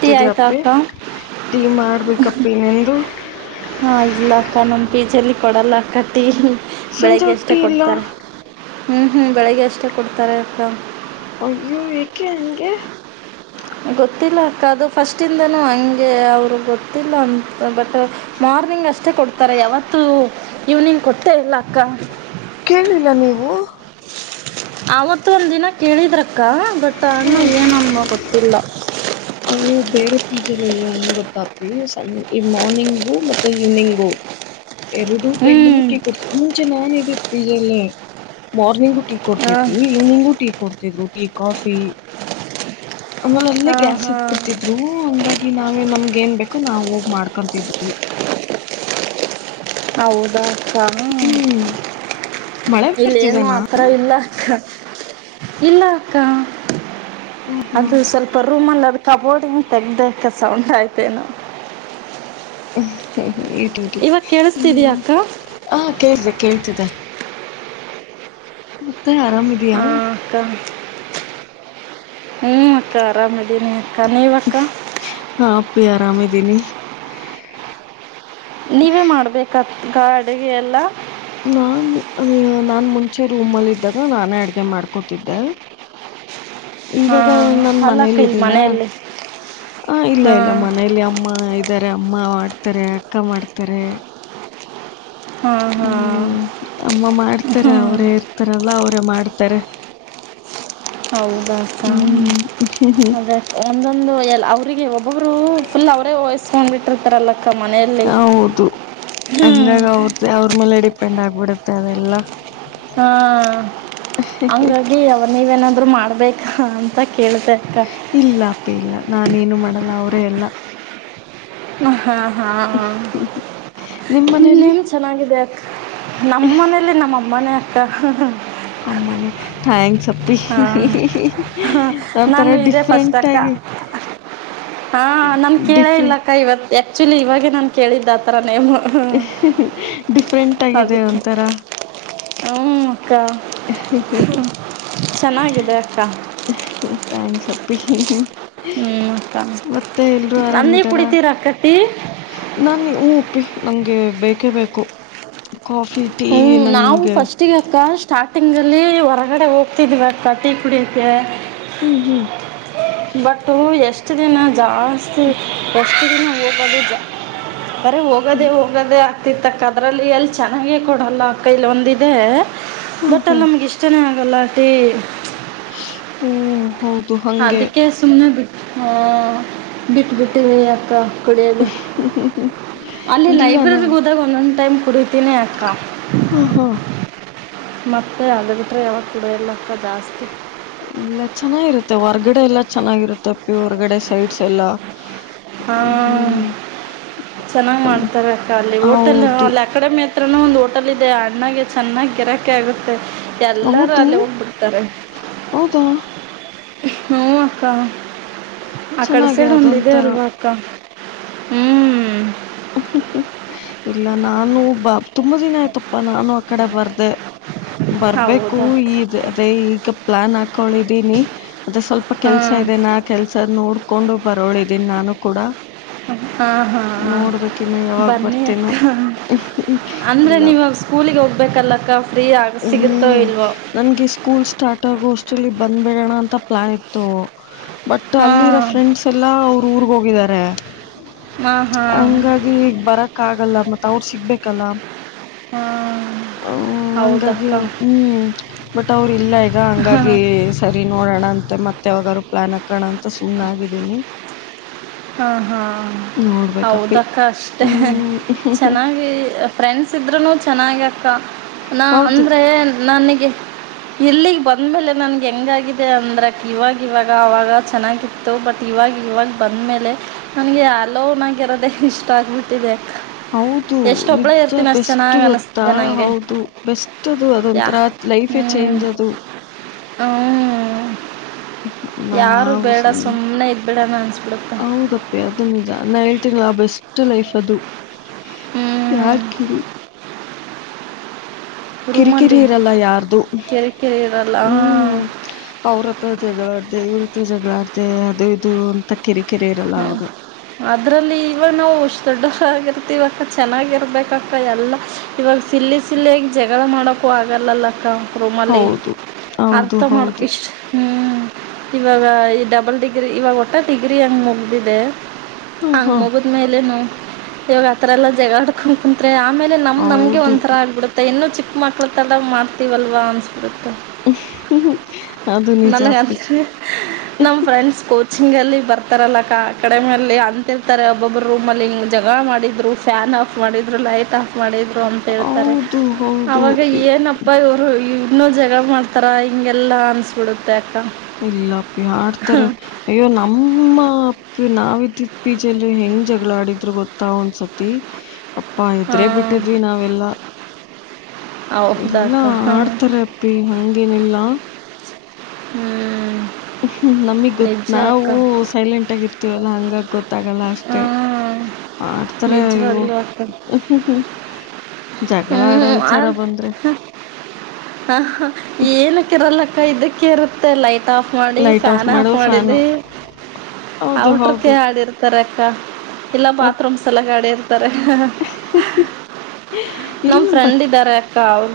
Tea ತಿದ ಆಯ್ತಾ ಅಪ್ಪಿ ಅಕ್ಕ ಟೀ ಮಾಡ್ಬೇಕಪ್ಪಿ ನಿಂದು ಹಾ ಇಲ್ಲ ಅಕ್ಕ ನಮ್ ಪಿ ಜಿ ಅಲ್ಲಿ ಕೊಡಲ್ಲ ಅಕ್ಕ ಟೀ ಸಂಜೆ ಬೆಳಿಗ್ಗೆ ಅಷ್ಟೇ ಹೊಟ್ಟಿ ಇಲ್ಲ ಕೊಡ್ತಾರೆ ಹ್ಮ್ ಹ್ಮ್ ಬೆಳಿಗ್ಗೆ ಅಷ್ಟೇ ಕೊಡ್ತಾರೆ ಅಕ್ಕ ಅಯ್ಯೋ ಏಕೆ ಹಂಗೆ ಗೊತ್ತಿಲ್ಲ ಅಕ್ಕ ಅದು ಫಸ್ಟಿಂದನೂ ಹಂಗೆ ಅವ್ರ ಗೊತ್ತಿಲ್ಲ ಅಂತ ಬಟ್ ಮಾರ್ನಿಂಗ್ ಅಷ್ಟೇ ಕೊಡ್ತಾರೆ ಯಾವತ್ತು ಈವ್ನಿಂಗ್ ಕೊಟ್ಟೆ ಇಲ್ಲ ಅಕ್ಕ ಕೇಳು ಇಲ್ಲ ನೀವು ಆವತ್ತು ಒಂದ ದಿನ ಕೇಳಿದ್ರಕ್ಕ ಬಟ್ ಅಣ್ಣ ಹ್ಮ್ ಏನು ಅನ್ನೋ ಗೊತ್ತಿಲ್ಲ ಅಯ್ಯೋ ಬೇರೆ ಪಿ ಜಿಯಲ್ಲಿ ಹೆಂಗ್ ಗೊತ್ತಾಪಿ ಸ ಈ ಮಾರ್ನಿಂಗು ಮತ್ತೆ ಈವ್ನಿಂಗು [inaudible] ಎರಡು ಹ್ಞೂ ಟೈಮ್ ಅಲ್ಲೂ ಟೀ ಕೊಡ್ತ ಮುಂಚೆ ನಾನ್ ಇದಿದ್ ಪಿ. ಜಿ ಅಲ್ಲೆ ಮಾರ್ನಿಂಗು ಟೀ ಹಾಂ ಕೊಡ್ತಿದ್ರು ಇವ್ನಿಂಗು ಟೀ ಕೊಡ್ತಿದ್ರು ಟೀ ಕಾಫಿ. ಅಲ್ಲೇ ಹಾಂ ಗ್ಯಾಸ್ ಹಾಂ ಇಟ್ಬಿಡ್ತಿದ್ರು ಹಂಗಾಗಿ ನಾವೇ ನಮ್ಗ ಏನ್ ಬೇಕೋ ನಾವವು ಹೋಗ್ ಮಾಡ್ಕೊಂತಿದ್ವಿ ಹೌದಾ ಅಕ್ಕ ಹ್ಮ್ ಮಳೆ ಇಲ್ಲೇನು ಬರ್ತಿದನಾ ಆತರ ಇಲ್ಲ ಅಕ್ಕ ಇಲ್ಲ ಅಕ್ಕ ಹ್ಮ್ ಅದು ಹ್ಮ್ ಸ್ವಲ್ಪ ರೂಮಲ್ಲಿ ಅದ ಕಾಬೋಡ್ಡಿಂಗ್ ತೆಗದಕ್ಕ ಸೌಂಡ್ ಆಯಿತೆನು ಹ್ಮ್ ಇವಾಗ ಕೇಳಸ್ತಿದಿಯ ಅಕ್ಕ ಹಾ ಕೇಳಿದೆ ಕೇಳ್ತಿದೆ ಮತ್ತೆ ಆರಾಮಿದಿಯಾ ತ್ತ ಹ್ಮ್ ಅಕ್ಕ ಆರಾಮ್ದೀನಿ ಅಕ್ಕ ನೀವ್ ಅಕ್ಕ ಹಾ ಅಪ್ಪಿ ಆರಾಮಿದ್ದೀನಿ ನೀವೇ ಮಾಡ್ಬೇಕ ಅಕ್ಕ ಡೈಲಿ ಎಲ್ಲ ನಾನು ನಾನ್ ಮುಂಚೆ ರೂಮ್ಲ್ಲಿ ಇದಿದ್ದಾಗ ನಾನೇ ಅಡಗೆ ಮಾಡ್ಕೊತಿದ್ದೆ [inaudible] ಇವಾಗ ಹಾಂ ನನ್ ಅಲ್ಲಕ್ಕ ಮನೆಲ್ ಇಲ್ಲಿ ಇದ್ದೀನ ಮನೆಯಲ್ಲಿ ಹ ಇಲ್ಲ ಇಲ್ಲ ಹಾಂ ಮನೇಲಿ ಅಮ್ಮ ಇದ್ದಾರೆ ಅಮ್ಮ ಮಾಡ್ತಾರೆ ಅಕ್ಕ ಮಾಡ್ತಾರೆ ಹಾಂ ಹಾಂ ಹ್ಮ್ ಅಮ್ಮ ಮಾಡ್ತಾರೆ ಅವರೇ ಇರ್ತಾರಲ್ಲ ಅವರೇ ಮಾಡ್ತಾರೆ ಹೌದಾ ಅಕ್ಕ ಹ್ಮ್ ಅದೆ ಒಂದೊಂದು ಎಲ್ ಅವ್ರಿಗೆ ಒಬ್ಬೊಬ್ರು ಫುಲ್ ಅವರೇ ವಹಿಸ್ಕೊಂಡ್ ಬಿಟ್ಟಿರ್ತಾರಲ್ಲ ಅಕ್ಕ ಮನೆಯಲ್ಲಿ ಹ್ಮ ಅದೇ ಅವ್ರ್ ಮೇಲೆ ಡಿಪೆಂಡ್ ಆಗ್ಬಿಡುತ್ತೆ ಅದೆಲ್ಲ ಹಾ ಅಂಗಾಗಿ ಅವ್ರ ನೀವೇನಾದ್ರು ಮಾಡ್ಬೇಕಾ ಅಂತ ಕೇಲ್ದೆ ಅಕ್ಕ ಇಲ್ಲ ಅಪ್ಪಿ ಇಲ್ಲ ನಾನೇನು ಮಾಡಲ್ಲ ಅವರೇ ಎಲ್ಲ ಹಾ ಹಾ ಹಾ ನಿಮ್ ಮನೇಲಿ ಇನ್ನೇನ್ ಚೆನ್ನಾಗಿದೆ ನಮ್ಮನೇಲಿ ನಮ್ಮ ಅಮ್ಮನೇ ಅಕ್ಕ ಅಮ್ಮನೆ ಥ್ಯಾಂಕ್ಸ್ ಅಪ್ಪಿ ಹಾಂ [unintelligible] ಒಂಥರ ಡಿಫ್ರೆಂಟ್ ಆಗಿ. ಹಾ ನನ್ ಕೇಳ ಡಿಫ್ರೆಂಟ್ ಇಲ್ಲಕ್ಕ ಇವತ್ ಆಕ್ಚುಲಿ ಇವಾಗೆ ನನ್ ಕೇಳಿದ್ದ ಆ ತರಾ ನೇಮು ಡಿಫ್ರೆಂಟ್ ಆಗಿದೆ ಅದಕ್ಕೆ. ಒಂಥರ ಹ್ಮ ಅಕ್ಕ ಚೆನ್ನಾಗಿದೆ ಅಕ್ಕಾ. ಟ್ಯಾಂಕ್ಸ್ ಅಪ್ಪಿ. ಹ್ಞೂ ಅಕ್ಕ ಮತ್ತೆ ಎಲ್ರು ಅಲ್ಲಿ ಆರಾಮಿದಾರ. ಕುಡಿತೀರಾ ಅಕ್ಕ ಟೀ ನಾನಿ ಹ್ಮ್ ಅಪ್ಪಿ ನಂಗೆ ಬೇಕೇ ಬೇಕು ಕಾಫಿ. ಟೀ ಹ್ಮ್ ನಾವು ನಂಗೆ ಫಸ್ಟ್ ಅಟ್ಟಿಗೆ ಅಕ್ಕ ಸ್ಟಾರ್ಟಿಂಗಲ್ಲಿ ಹೊರಗಡೆ ಹೋಗ್ತಿದ್ವಿ ಅಕ್ಕ ಟೀ ಕುಡಿಯಕ್ಕೆ. ಹ್ಮ್ ಹ್ಮ್. ಬಟ್ಟ ಎಷ್ಟು ದಿನ ಜಾಸ್ತಿ ಎಷ್ಟು ದಿನ ಹೋಗಲು ಜಾಸ್ ಬರೇ ಹೋಗೋದೆೇ ಹ್ಮ್ ಹೋಗೋದೆೇ ಆಗ್ತಿ ತಕ್ಕದ್ರಲ್ಲಿ ಎಲ್ಲಿ ಚೆನ್ನಾಗ ಕೊಡಲ್ಲ ಅಕ್ಕಾ ಇಲ್ಲ ಒಂದಿದೆ ಹಾ ಬಟ್ ಹಾ ಅಲ್ಲಿ ನಮ್ಗೆ ಇಷ್ಟನೇ ಆಗಲ್ಲ ಟೀ. ಹ್ಮ್. ಹೌದು ಹ್ ಅದಕ್ಕೆ ಸುಮ್ನೆ ಬಿಟ್ಟ ಹ ಬಿಟ್ಟ ಬಿಟ್ಟವಿ ಅಕ್ಕ. ಟಿ ಕುಡಿಯೋದು ಅಲ್ಲಿ ಇಲ್ಲ ಲೈಬ್ರರಿ ನಾವು ಹದಾಗ ಒಂದೊಂದ್ ಟೈಮ್ ಕುಡಿತೀನಿ ಅಕ್ಕ. ಹಾ ಹಾ. ಮತ್ತ ಅದ ಬಿಟ್ರರೆ ಯಾವಾಗ ಕುಡಿಯಲಕ್ಕ ಜಾಸ್ತಿ. ಇಲ್ಲ ಚೆನ್ನಾಗಿರುತ್ತೆ ಹೊರ್ಗಡೆ ಎಲ್ಲಾ ಚೆನ್ನಾಗಿರುತ್ತೆ ಅಪಿ ಹೊರ್ಗಡೆ ಸೈಡ್ಸ್ ಎಲ್ಲ. ಹ್ಮ. ಚೆನ್ನಾಗ್ ಹ್ಮ್, ಮಾಡ್ತಾರೆಕ್ಕ ಅಲ್ಲಿ ಓಟೆಲ್ ಹೌದು ಅಲ್ಲಿ ಅಕಾಡೆಮಿ ಹತ್ರನು ಒಂದು. [unintelligible] ಲದೆ ಅಣ್ಣಗೆ ಚೆನ್ನಾಗಿ ಗಿರಾಕೆ ಆಗುತ್ತೆ. ಎಲ್ಲರೂ ಹೌದು ಅಲ್ಲೇ ಹೋಗ್ಬಿಡ್ತಾರೆ. ಹೌದಾ ಹ್ಮ ಅಕ್ಕ ಆ ಕಡೆ ಚೆನ್ನಾಗೆ ಸೈಡ್ ಒಂದಿದೆ ಅದೊಂಥರ ಅಲ್ವಾ ಅಕ್ಕ. ಹ್ಮ್ ಇಲ್ಲ ನಾನು ಬಾ ತುಂಬಾ ದಿನ ಆಯ್ತಪ್ಪಾ ನಾನು ಆ ಕಡೆ ಬರ್ದೆ. ಬರ್ಬೇಕು ಹೌದಾ ಈ ಅದೇ ಈಗ ಪ್ಲಾನ್ ಹಾಕೊಳಿದೀನಿ ಅದೇ ಸ್ವಲ್ಪ. ಕೆಲ್ಸ ಹಾಂ ಇದೆ ನ ಆ ಕೆಲ್ಸದ ನೋಡ್ಕೊಂಡು ಬರೋಳ ಇದೀನಿ ನಾನು ಕೂಡ. ಹಾ ಹಾ ನೋಡ್ಬೇಕಿನ್ನು ಯಾವಾಗ ಬನ್ನಿ ಬರ್ತೀನೋ ಅಕ್ಕ ಅಂದ್ರೆ ಇಲ್ಲ ನೀವಾಗಸು ಕೂಲಿಗ್ ಹೋಗ್ಬೇಕಲ್ಲಕ್ಕ ಫ್ರೀ ಆಗ ಸಿಗುತ್ತೋ ಹ್ಮ್ ಇಲ್ವೋ. ನನ್ಗೆ ಸ್ಕೂಲ್ ಸ್ಟಾರ್ಟ್ ಆಗೋ ಅಷ್ಟಲ್ಲಿ ಬಂದ್ಬಿಡೋಣ ಅಂತ ಪ್ಲಾನ್ ಇತ್ತು. ಬಟ್ ಅಲ್ಲಿರೋ ಹಾಂ ಫ್ರೆಂಡ್ಸ್ ಎಲ್ಲಾ ಅವರು ಊರ್ಗ್ ಹೋಗಿದ್ದಾರೆ ಹಾಂ ಹಾಂ ಹಂಗ್ ಈಗ್ ಬರಕ ಆಗಲ್ಲ ಮತ್ತ್ ಅವ್ರು ಸಿಗ್ಬೇಕಲ್ಲ. ಹ್ಮ ಹುಂ ಹಂಗಾಗಿ ಹ್ಮ್ ಬಟ್ ಅವ್ರು ಇಲ್ಲ ಈಗ ಹಂಗಾಗಿ. ಸರಿ ನೋಡೋಣ ಅಂತೆ ಮತ್ತೆ ಯವಾಗರು ಪ್ಲಾನ್ ಹಾಕಣ ಅಂತ ಸುಮ್ನಾಗಿದೀನಿ. ಹಾ ಹಾ ನೋಡ್ಬೇಕಪ್ಪಿ ಹೌದಕ್ಕ ಅಷ್ಟೆ ಹ್ಮ್ ಚೆನ್ನಾಗಿ ಫ್ರೆಂಡ್ಸ್ ಇದ್ರೂ ಚೆನ್ನಾಗ ಅಕ್ಕ ನಾ ಹೌದು ಅಂದ್ರೆ ನನಗೆ ಇಲ್ಲಿಗ್ ಬಂದ್ಮೇಲೆ ನನ್ಗೆ ಹೆಂಗಾಗಿದೆ ಅಂದ್ರ ಇವಾಗ ಇವಾಗ ಅವಾಗ ಚೆನ್ನಾಗಿತ್ತು ಇತ್ತು ಬಟ್ ಇವಾಗ ಇವಾಗ ಬಂದ್ಮೇಲೆ ನನ್ಗೆ ಅಲೋ ನಾಗ ಇರೋದೆೇ ಇಷ್ಟ ಆಗ್ಬಿಟ್ಟಿದೆ ಹೌದು ನಿಜ ಬೆಸ್ಟ್ ಚೆನ್ನಾಗಿ ಗೊತ್ತಾ ಅನ್ನಿಸ್ತಿದೆ ನನಗೆ ಹೌದು ಬೆಸ್ಟ್ ಅದು ಅದೊಂಂತರ ಲೈಫ್ೇ ಚೇಂಜ್ ಅದು ಹ್ಮ ಯಾರು ನಾವು ಬೇಡ ಸುಮ್ನೆ ಸುಮ್ಮ್ನೆ ಇದ್ಬೇಡಾನ ಅನ್ಸ್ಬಿಡುತ್ತೆ. ಹೌದಪ್ಪೆ ಅದು ನಿಜಾ ನಾ ಹೇಳ್ತೀಲ್ವಾ ಬೆಸ್ಟ್ ಲೈಫ್ ಅದು ಯಾರ್ ಹ್ಞೂ ಕಿರಿ. ಕಿರಿಕಿರಿ ರೂಮಲ್ಲಿ ಇರಲ್ಲ ಯಾರ್ದು ಕಿರಿಕಿರಿ ಇರಲ್ಲ ಹಾಂ ಹ್ಮ್ಮ್. ಅವ್ರ ಹತ್ರ ಜಗಳಾಡ್ದೆ ಇವ್ರ ಹತ್ರ ಜಗಳಾಡ್ದೆ ಅದು ಇದು. ಕಿರಿ ಕಿರಿ ಇರಲ್ಲ ಅವಾಗ. ಅದ್ರಲ್ಲಿ ಈವ ನಾವುಷ್ಟ ದೊಡ್ಡಗರ್ತಿವಕ್ಕ ಚೆನ್ನಾಗಿರ್ಬೇಕಕ್ಕ ಎಲ್ಲಾ ಇವಾಗ ಸಿಲ್ಲಿ ಸಿಲ್ಲಿಯಾಗಿ ಜಗಳ ಮಾಡಕು ಆಗಲ್ಲಲ್ಲಕ್ಕ. ರೂಮಲ್ಲಿ ಹೌದು ಹೌದು ಅರ್ಥ ಮಾಡಕ ಹೌದು ಇಷ್ಟು ಹ್ಮ್ ಇವಾಗ ಈ ಡಬಲ್ ಡಿಗ್ರಿ ಇವಾಗ ಒಟ್ಟ ಡಿಗ್ರಿ ಹಂಗ ಮುಗ್ದಿದೆ ಹಾ ಹಾ ಅಂಗಮಬದ ಮೇಲೆನು ಇವೋಗ ಯತ್ರಲ್ಲ ಜಗಡ್ತ ಕ ಕುತ್ೆ ಆಮೇಲೆ ನಮ್ ನಮಗೆ ಹೌದು ಒಂಥರ ಆಗ್ಬಿಡೆ ಮ ಇನ್ನು ಚಿಕ್ಕ ಮಕ್ಳ ತಲ್ಲ ಮಾಡ್ತೀವಲ್ವಾ ಅನ್ಸ್ಬಿಡುತ್ತೆ [inaudible] ನನ್ಗ ಅಪ್ಪಿ ಅಂತ್ ರ್ರೀ ನಮ ಫ್ರೆಂಡ್ಸ್ ಕೂ ಚಿಂಗ್ ಅಲ್ಲಿ ಬರ್ತಾರಲ್ಲಕ್ಕ ಕಡಿಮಲ್ಲಿ ಅಂತಿರ್ತಾರೆ ಒಬ್ಬೊಬ್ರು ರೂಮಲ್ಲಿ ಹಿಂಗ್ ಜಗಳ ಮಾಡಿದ್ರು ಫ್ಯಾನ್ಆಫ್ ಆಫ್ ಮಾಡಿದ್ರು ಲೈಟ್ ಆಫ್ ಮಾಡಿದ್ರು ಅಂತ ಹೇಳ್ತಾರೆ ಹೌದು ಅವಾಗ ಹೌದು ಏನಪ್ ಅಪ್ಪ ಇವರು ಇನ್ನೊ ಜಗಳ ಮಾಡ್ತಾರ ಹಿಂಗೆಲ್ಲಾ ಅನ್ಸ್ಬಿಡು ಇಲ್ಲಪ್ಪಿ ಆಡ್ತಾರೆ. ಅಯ್ಯೋ ನಮ್ಮ ಅಪ್ಪಿ ನಾವಿದಿದ್ ಪಿ ಜಿ ಅಲ್ಲಿ ಹೆಂಗ್ ಜಗಳ ಆಡಿದ್ರು ಗೊತ್ತ ಒಂದ್ಸತಿ. ಅಪ್ಪಾ ಹೆದ್ರೆ ಹಾಂ ಬಿಟ್ಟಿದ್ವಿ ನಾವೆಲ್ಲಾ. ಹೌದಾ ಇಲ್ಲಾ ಅಕ್ಕ ಹಾಂ ಆಡ್ತಾರೆ ಅಪ್ಪಿ ಹಂಗೇನಿಲ್ಲ. ಹ್ಮ್. ಹ ನಮಿಗ್ ಗೊತ್ ನಾವು ಅಕ್ಕ ಸೈಲೆಂಟ್ ಆಗಿರ್ತೀವಲ್ಲ ಹಂಗಾಗ್ ಗೊತ್ತಾಗಲ್ಲ. ಅಷ್ಟೇ ಹಾಂ ಮಾಡ್ತರೆ ಅಯ್ಯೋ. ನಿಜವಾಗ್ಲೂ ಅಕ್ಕ ಹ್ಮ ಹ್ಮ ಹ್ಮ ಜಗಳ ಹ್ಞೂ ಆಡೋ ವಿಚಾರ ಬಂದ್ರೆ. ಹ ಹ ಏನುಕ್ಕಿರಲಕ್ಕ ಇದಕ್ಕೆ ಇರುತ್ತೆ ಲೈಟ್ ಆಫ್ ಮಾಡಿ ಲೈಟ್ ಫ್ಯಾನ್ ಆಫ್ ಮಾಡು ಫ್ಯಾನು ಮಾಡಿದಿ ಹೌದು ಔಟ್ರಕೆ ಹೌದು ಆಡಿರ್ ತಾರೇ ಅಕ್ಕ ಇಲ್ಲ ಬಾತ್ರೂಮ್ಸ್ ಸಲುವಾಗಿ ಆಡಿರ್ತಾರೆ. [inaudible] ನಮ್ ಫ್ರೆಂಡ್ ಇದ್ದಾರೆ ಅಕ್ಕ ಅವರ್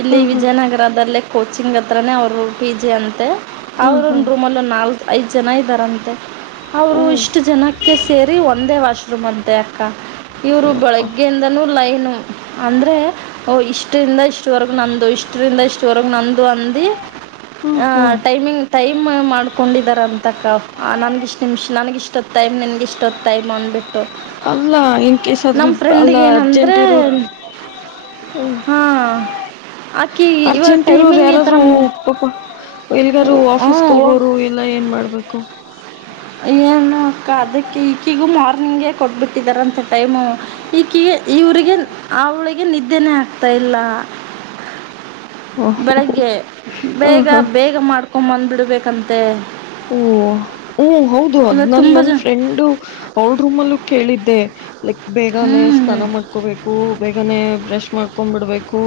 ಇಲ್ಲಿ ಹ ಹಾ ವಿಜಯನಗರದಲ್ಲೆ. ಕೋಚಿಂಗ್ ಹತ್ರನೆ ಅವರು ಪಿ ಜೆ ಅಂತೆ ಹ ಹಾ ಅವರೋಂದು ರೂಮಲ್ಲ ಒಂದು ನಾಲ್ ಐದು ಜನ ಇದ್ದಾರಂತೆ. ಓ ಅವರು ಇಷ್ಟು ಜನಕ್ಕೆ ಸೇರಿ ಒಂದೇ ವಾಶ್ರೂಮ್ ಅಂತೆೆ ಅಕ್ಕ ಇವರು ಅಯ್ಯಪ್ಪ ಬೆಳಗ್ಗೆಯಿಂದನೂ ಲೈನು ಅಂದ್ರೆ ಓಹ ಇಷ್ಟರಿಂದ ಇಷ್ಟವರೆಗ ನಂದು ಇಷ್ಟರಿಂದ ಇಷ್ಟವರೆಗ ನಂದು ಅಂದ ಹ್ಮ್ ಹ ಹ್ಮ್ ಟೈಮಿಂಗ್ ಟೈಮ್ ಮಾಡ್ಕೊಂಡಿದ್ದಾರೆ ಅಂತಕ ನನಗಿಷ್ಟು ನಿಮಿಷ ನನಗ ಇಷ್ಟೊತ್ತು ಟೈಮ್ ನನ್ಗೆ ಇಷ್ಟೊತ್ತು ಟೈಮ್ ಅನ್ಬಟ್ಟು ಅಲ್ಲ ಇನ್ ಕೇಸ್ ಅದ್ರಲ್ ಅಲ್ಲ ಫ್ರೆಂಡಿಗೆ ಅರ್ಜೆಂಟ್ ಏನಂದರೆ ಇರೋರು ಹ್ಮ ಹಾ ಆಕಿ ಇವಾಗ ಅರ್ಜೆಂಟ್ ಇರೋರು ಟೈಮಿಂಗ್ ಈ ಥರ ಯಾರಾದ್ರರು ಹ್ಞೂ ಪಾಪ ಎಲ್ಗಾರು ಆಫೀಸ್ಗೆ ಹೋಗಿ ಹೋಗೋರು ಎಲ್ಲ ಏನ್ ಮಾಡ್ಬೇಕು ಏನು ಅಕ್ಕ ಅದಕ್ಕೆ ಈಕಿಗೂ ಮಾರ್ನಿಂಗೇ ಕೊಟ್ಬಿಟ್ಟಿದಾರಂಥ ಟೈಮು ಈಕಿಗೆ ಇವ್ರಿಗೆ ಅವಳಿಗೆ ನಿದ್ದೆನೆೇ ಆಗ್ತಾ ಇಲ್ಲ ಹ ಬೆಳಗ್ಗೆ ಹ ಬೇಗ ಹಾ ಬೇಗ ಮಾಡ್ಕೊಂಡು ಬಂದ್ಬಿಡಬೇಕಂತೆ ಓ ಹೂ ಹೌದು ಅದ್ ಇವತ್ತು ನನ್ ತುಂಬ ನನ್ ಜನ ಫ್ರೆಂಡು ಅವಳ ರೂಮ್ಲ್ಲೂ ಕೇಳಿದ್ದೆ ಲೈಕ್ ಹ್ಞೂ ಬೇಗನೆ ಸ್ನಾನ ಮಾಡ್ಕೋಬೇಕು ಬೇಗನೆ ಬ್ರಷ್ ಮಾಡ್ಕೊಂಡ್ ಬಿಡಬೇಕು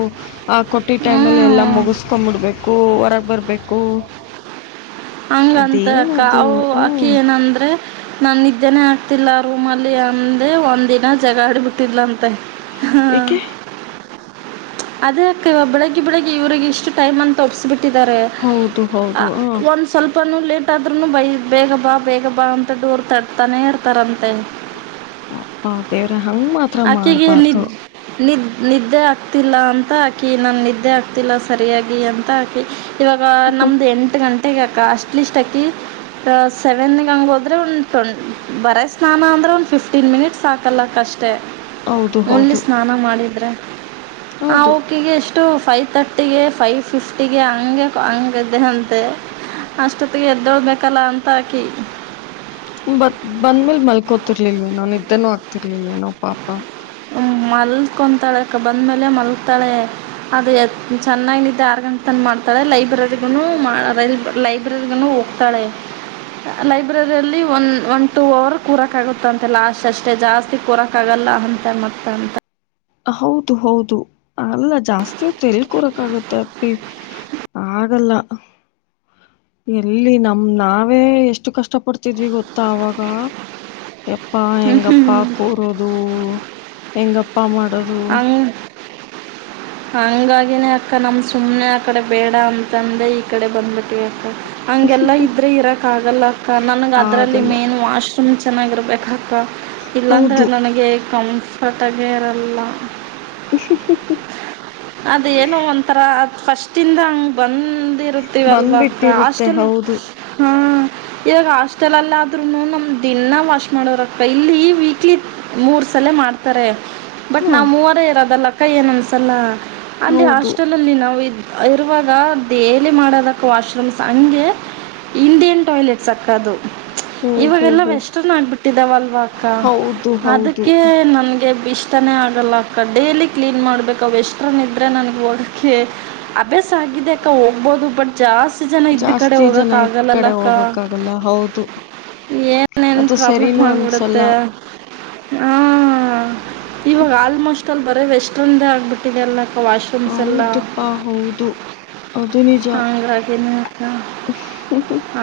ಆ ಕೊಟ್ಟಿ ಟೈಮಲ್ಲಿ ಹ್ಞೂ ಎಲ್ಲ ಮುಗಿಸ್ಕೊಂಡ್ಂಬಿಡ್ಬೇಕು ಹೊರಗೆ ಬರಬೇಕು ಹಂಗಂತ ಅಕ್ಕ ಅವು ಅಕ್ಕಿ ಹ್ಮ್ ಏನಂದ್ರೆ ನಂಗೆ ನಿದ್ದೆನೇ ಆಗ್ತಿಲ್ಲ ಆ ರೂಮ್ ಅಲ್ಲಿ ಅಂದೆ ಒಂದಿನ ಜಗಳ ಮಾಡಿಬಿಟ್ಟಿದರಂತೆ. ಹ್ಮ್ ಏಕೆ ಅದೇ ಅಕ್ಕ ಬೆಳಿಗ್ಗೆ ಬೆಳಿಗ್ಗೆ ಇವ್ರ ಇಷ್ಟು ಟೈಮ್ ಅಂತ ಒಪ್ಸ್ಬಿಟ್ಟು ಬಿಟ್ಟಿದ್ದಾರೆ ಹೌದು ಆ ಹೌದು ಹ ಒಂದು ಸ್ವಲ್ಪನೂ ಲೇಟ ಆದ್ರೂ ಬೈ ಬೇಗ ಬಾ ಬೇಗ ಬಾ ಅಂತ ಡೂರು ತಡ್ತಾನೇ ಇರ್ತಾರಂತೆ ಪಾಪ್ಪ ದೇವ್ರ ಹಂಗ ಮಾ ಆಕೆಗ ಹೆ ನೀದೆ ನಿದೆ ನಿದ್ದೆ ಆಗ್ತಿಲ್ಲ ಅಂತ ಹಾಕಿ ನಾನ ನಿದ್ದೆ ಆಗ್ತಿಲ್ಲ ಸರಿಯಾಗಿ ಅಂತ ಹಾಕಿ ಇವಾಗ ನಮ್ದು ಎಂಟು ಗಂಟೆಗೆ ಅಕ್ಕಾ ಅಸ್ಟ್ ಲಿಸ್ಟ್ ಅಕಿ ಸೆವೆನ್ ಹಂಗ ಹೋದ್ರೆ ಒಂದು ಬರೆ ಸ್ನಾನ ಅಂದ್ರೆ ಒಂದ ಫಿಫ್ಟೀನ್ ಮಿನಿಟ್ಸ್ ಸಕಲಕ್ಕಾ ಅಷ್ಟೆ ಅಷ್ಟ ಹೌದು ಓನ್ಲಿ ಹೌದು ಸ್ನಾನ ಮಾಡಿದ್ರೆ ಆ ಹೌದು ಕಿಗೆ ಎಷ್ಟು ಟು ಪೈ ತರ್ಟಿಗೆ ಫೈ್ ಫಿಫ್ಟಿಗೆ ಹಂಗೆ ಹಂಗ್ದೆ ಅಂತೆ ಅಷ್ಟೊತ್ತಿಗೆ ಎದ್ದೋಗಬೇಕಲ್ಲ ಅಂತ ಅಕ್ಕಿ ಬಂದ ಬಂದ್ಮೇಲೆ ಮಲ್ಕೋತಿರ್ಲಿಲ್ವೇನೋ ನಿದ್ದೆನೂ ಆಗ್ತಿರ್ಲಿಲ್ವೇನೋ ಪಾಪ ಮಲ್ಕೊತಾಳಕ್ಕ ಬಂದ್ಮೇಲೆ ಮಲಗ್ತಾಳೆ ಅದು ಚೆನ್ನಾಗಿ ನಿದ್ದೆ ಆರು ಘಂಟೆತನ ಮಾಡ್ತಾಳೆ ಲೈಬ್ರರಿಗೈ ಲೈಬ್ರರಿಗೂ ಹೋಗ್ತಾಳೆ ಲೈಬ್ರರಿಯಲ್ಲಿ ಒನ್ ಒನ್ ಟೂ ಅವರ್ ಕೂರಕ ಆಗುತ್ತಂತೆ ಲಾಸ್ ಅಷ್ಟೇ ಜಾಸ್ತಿ ಜಾಸ್ತಿ ಕೂರಕ್ಕೆ ಆಗಲ್ಲ ಅಂತ ಮತ್ತ ಅ ಹೌದು ಹೌದು ಅಲ್ಲ ಜಾಸ್ತಿ ಹೊತ್ತು ಎಲ್ಲಿ ಕೂರಕ್ಕೆ ಆಗುತ್ತೆ ಅಪ್ಪಿ ಆಗಲ್ಲ ಎಲ್ಲಿ ನಮ ನಾವೇ ಎಷ್ಟು ಕಷ್ಟ ಪಡ್ತಿದ್ವಿ ಗೊತ್ತ ಆವಾಗ ಯಪ್ಪಾ ಹೆಂಗಪ್ಪ ಕೂರೋದು ಹೆಂಗಪ್ಪ ಮಾಡೋದು ಅಂಗ ಹಂಗಾಗಿನೇ ಅಕ್ಕ ನಮ್ ಸುಮ್ನೆ ಆಕಡೆ ಬೇಡ ಅಂತಂದೆ ಈ ಕಡೆ ಬಂದ್ಬಿಟ್ವಿ ಅಕ್ಕ ಹಂಗೆಲ್ಲಾ ಇದ್ರೆ ಇರಕ್ ಆಗಲ್ಲ ಅಕ್ಕ ನನ್ಗೆ ಅದ್ರಲ್ಲಿ ಆಗಲ್ಲ ಮೇನ್ ವಾಶ್ರೂಮ್ ಚೆನ್ನಾಗಿರ್ಬೇಕು ಅಕ್ಕ ಇಲ್ಲಾಂದ್ರೆ ಹೌದು ನನಗೆ ಕಂಫರ್ಟ್ ಆಗಿ ಇರಲ್ಲ ಹು ಹು ಹು..... ಅದು ಏನೋ ಒಂಥರ ಅದು ಫಸ್ಟಿಂದ ಹಂಗೆ ಬಂದು ಎಲ್ಲರೂ ಇರುತ್ತೇವೆ ಅಲ್ವಾ ಅಕ್ಕ ಬಂದ್ಬಿಟ್ಟಿರುತ್ತೆ ಹಸ್ಟೆಲ್ ಹೌದು ಹ್ಮ ಇವಾಗ ಹಾಸ್ಟೆಲ್ಲ್ಲ ಆದ್ರೂನು ನಮ ದಿನ ವಾಶ್ ಮಾಡೋರಕ್ಕ ಇಲ್ಲಿ ವೀಕ್ಲಿ ಮೂರ್ ಸಲ ಮಾಡ್ತಾರೆ ಬಟ್ ಹಾ ನಾ್ ಮೂವರ ಇರೋದಲ್ಲಕ್ಕ ಏನ್ ಅನ್ಸಲ್ಲ ಅಲ್ಲಿ ಹೌದು ಹಾಸ್ಟೆಲ್ ಅಲ್ಲಿ ನಾವು ಇರುವಾಗ ದೆಲಿ ಮಾಡೋದಕ ವಾಶ್ರೂಮ್ಸ್ ಹಂಗೆ ಇಂಡಿಯನ್ ಟಾಯ್ಲೆಟ್ ಸಕದು ಓ ಹೋ ಇವಾಗೆಲ್ಲ ಹೋ ವೆಸ್ಟರ್ನ್ ಆಗ್ಬಿಟ್ಟಿದಾವ ಅಲ್ವಾ ಅಕ್ಕ? ಹೌದು ಹೌದು ಅದಕ್ಕೆ ನನ್ಗೆ ಇಷ್ಟಾನೇ ಆಗಲ್ಲ ಅಕ್ಕ ಡೇಲಿ ಕ್ಲೀನ್ ಮಾಡ್ಬೇಕ ಅವ ಎಷ್ಟು ಹತ್ರನಿದ್ರೆ ನನಗೆ ಓದೋಕ್ಕೆ ಅಭ್ಯಾಸ ಆಗಿದೆ ಅಕ್ಕ ಹೋಗ್ಬೋದು ಬಟ್ ಜಾಸ್ತಿ.. ಎಷ್ಟು ಜನ ಇದ್ದ್ ಕಡೆ ಜಾಸ್ತಿ ಜನ ಹೋಗಕ್ ಇದ್ ಆಗಲ್ಲಲ್ಲ ಕಡೆ ಅಕ್ಕ ಹೋಗಕ್ಕಾಗಲ್ಲ ಹೌದು ಏನ ಏನ್ ಅದು ಪ್ರಾಬ್ಲಮ್ ಸರಿನೂ ಅನ್ಸಲ್ಲ ಆಗ್ಬಿಡುತ್ತೆ. ಹ ಇವಾಗ ಆಲ್ಮೋಸ್ಟ್ ಅಲ್ಲಿ ಬರ ವೆಸ್ಟ್ರನ್ದೇ ಆಗ್ಬಿಟ್ಟ ಇದ್ದಿಲ್ಲ ಅಕ್ಕ ವಾಶ ಹೌದಪ್ಪ ಹೌದು ಅದು ನಿಜ ಅಂಗಾಗಿನ ಅಕ್ಕಾ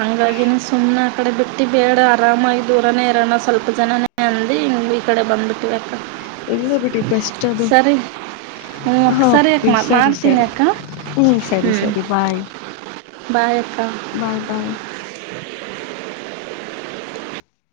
ಅಂಗಾಗಿನ ಸುಮ್ಮ್ನೆ ಸುಮ್ನೆ ಆ ಕಡೆ ಬಿಟ್ಟ ಬೇಡ ಆರಾಮಾಗಿ ದೂರನೇ ಇರೋಣ ಸ್ವಲ್ಪ ಜನಾನೆ ಅಂದಿ? ಈ ಕಡೆ ಬಂದುಟ್ಟವಿ ಯಾಕ್ ಇಲ್ಲ ಬಿಡಿ ಬೆಸ್ಟ್ ಅದು ಹ್ಞೂ ಅಕ್ಕ ಹಾ ಸರಿ ಅಪ್ಪಿ ಅಕ್ಕ ಸರಿ ಮಾಡ್ತೀನಿ ಸರಿ ಅಕ್ಕ ಹ್ಮ್ ಸರಿ ಸರಿ ಬಾಯ್ ಬಾಯ ಅಕ್ಕಾ. ಬಾಯ್ ಬಾಯ್